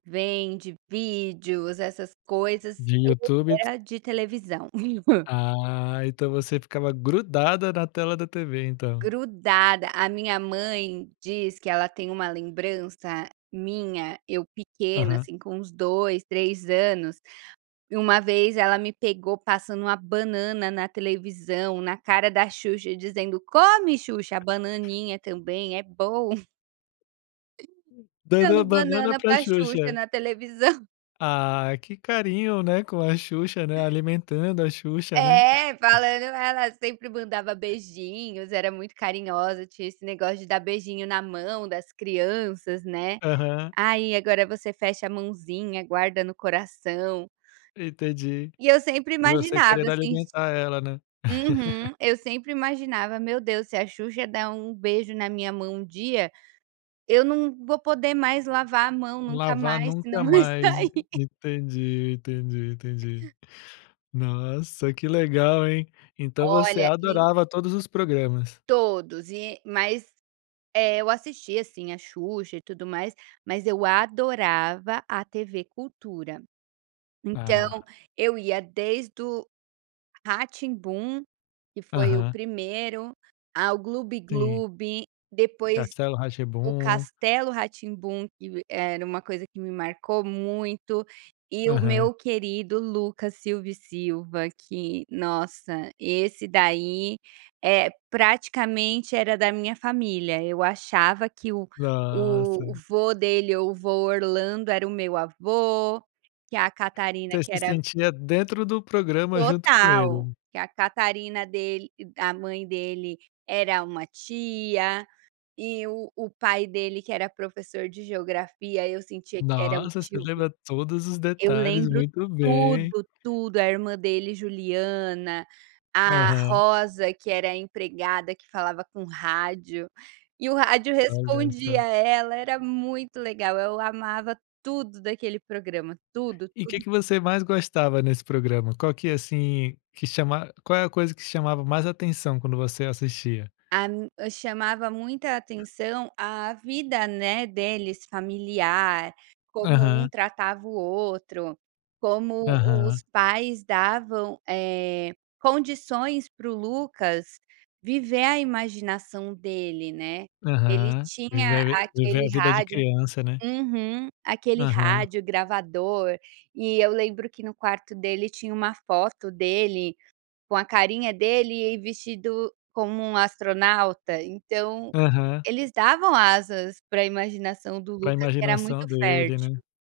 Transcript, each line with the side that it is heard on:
right: Vem de vídeos, essas coisas,
left: De
right: é
left: YouTube
right: porque
left: t
right: era de televisão.
left: Ah, então você ficava grudada na tela da TV, então.
right: Grudada. A minha mãe diz que ela tem uma lembrança minha, eu pequena,
left: Aham.
right: assim, com uns dois, três anos e uma vez ela me pegou passando uma banana na televisão, na cara da Xuxa, dizendo: "Come Xuxa! A bananinha também, é bom!"
left: Dando
right: Dando
left: a banana
right: banana
left: para
right: para Xuxa
left: Xuxa.
right: na televisão.
left: Ah, que carinho, né, com a Xuxa, né, alimentando a Xuxa, né.
right: É, falando: "Ela sempre mandava beijinhos, era muito carinhosa, tinha esse negócio de dar beijinho na mão das crianças, né.
left: Aham.
right: Aí agora você fecha a mãozinha, guarda no coração."
left: Entendi.
right: E eu sempre
left: E você
right: imaginava
left: querendo
right: assim, de
left: alimentar ela, né.
right: Uhum. Eu sempre imaginava: "Meu Deus, se a Xuxa der um beijo na minha mão um dia, eu não vou poder mais lavar a mão nunca
left: Lavar
right: mais
left: nunca
right: senão vai
left: mais, e
right: sair".
left: entendi, entendi, entendi. Nossa, que legal hein? Então você
right: Olha, e
left: adorava todos os programas.
right: Todos. E, mas É, eu assistia assim a Xuxa e tudo mais, mas eu adorava a TV Cultura. Então,
left: Ah.
right: eu ia desde o Rá-Tim-Bum, que foi o
left: Aham.
right: primeiro, ao
left: Sim.
right: Glub-Glub, depois
left: Castelo
right: o
left: Rá-Tim-Bum.
right: Castelo Rá-Tim-Bum que v era uma coisa que me marcou muito, e o
left: Aham.
right: meu querido Lucas Silva e Silva que, nossa, esse daí, eh, praticamente era da minha família. Eu achava que o
left: Nossa.
right: o vô dele ou o vô Orlando era o meu avô, que a Catarina
left: Você
right: que
left: se
right: era
left: sentia dentro do programa, junto com
right: Total.
left: ele.
right: Que a Catarina dele a mãe dele, era uma tia. E o o pai dele que era professor de Geografia eu sentia que era um
left: Nossa, você
right: tio meu.
left: lembra todos os
right: Eu
left: detalhes,
right: lembro
left: muito bem.
right: tudo, tudo. A irmã dele, Juliana, a
left: Aham.
right: Rosa que era a empregada que falava com rádio, e o rádio
left: Olha
right: respondia
left: só.
right: ela, era muito legal, eu amava tudo daquele programa, tudo,
left: E o que
right: tudo.
left: que você mais gostava nesse programa? Qual que assim, que chama qual é a coisa que chamava mais atenção quando você assistia?
right: A n chamava muita atenção a vida, né, deles, familiar, como um
left: Aham.
right: tratava o outro. Como os
left: Aham.
right: pais davam, eh, condições para o Lucas viver a imaginação dele, né. Ele
left: Aham. Viver
right: tinha
left: a vi viver
right: aquele
left: a vida de
right: rádio
left: criança, né.
right: Uhum. Aquele
left: Aham.
right: rádio gravador, e eu lembro que no quarto dele tinha uma foto dele, com a carinha dele, e vestido como um astronauta, então,
left: Aham.
right: eles davam asas para imaginação do
left: Para a
right: Lucas, que era
left: imaginação
right: muito
left: dele, né.
right: fértil.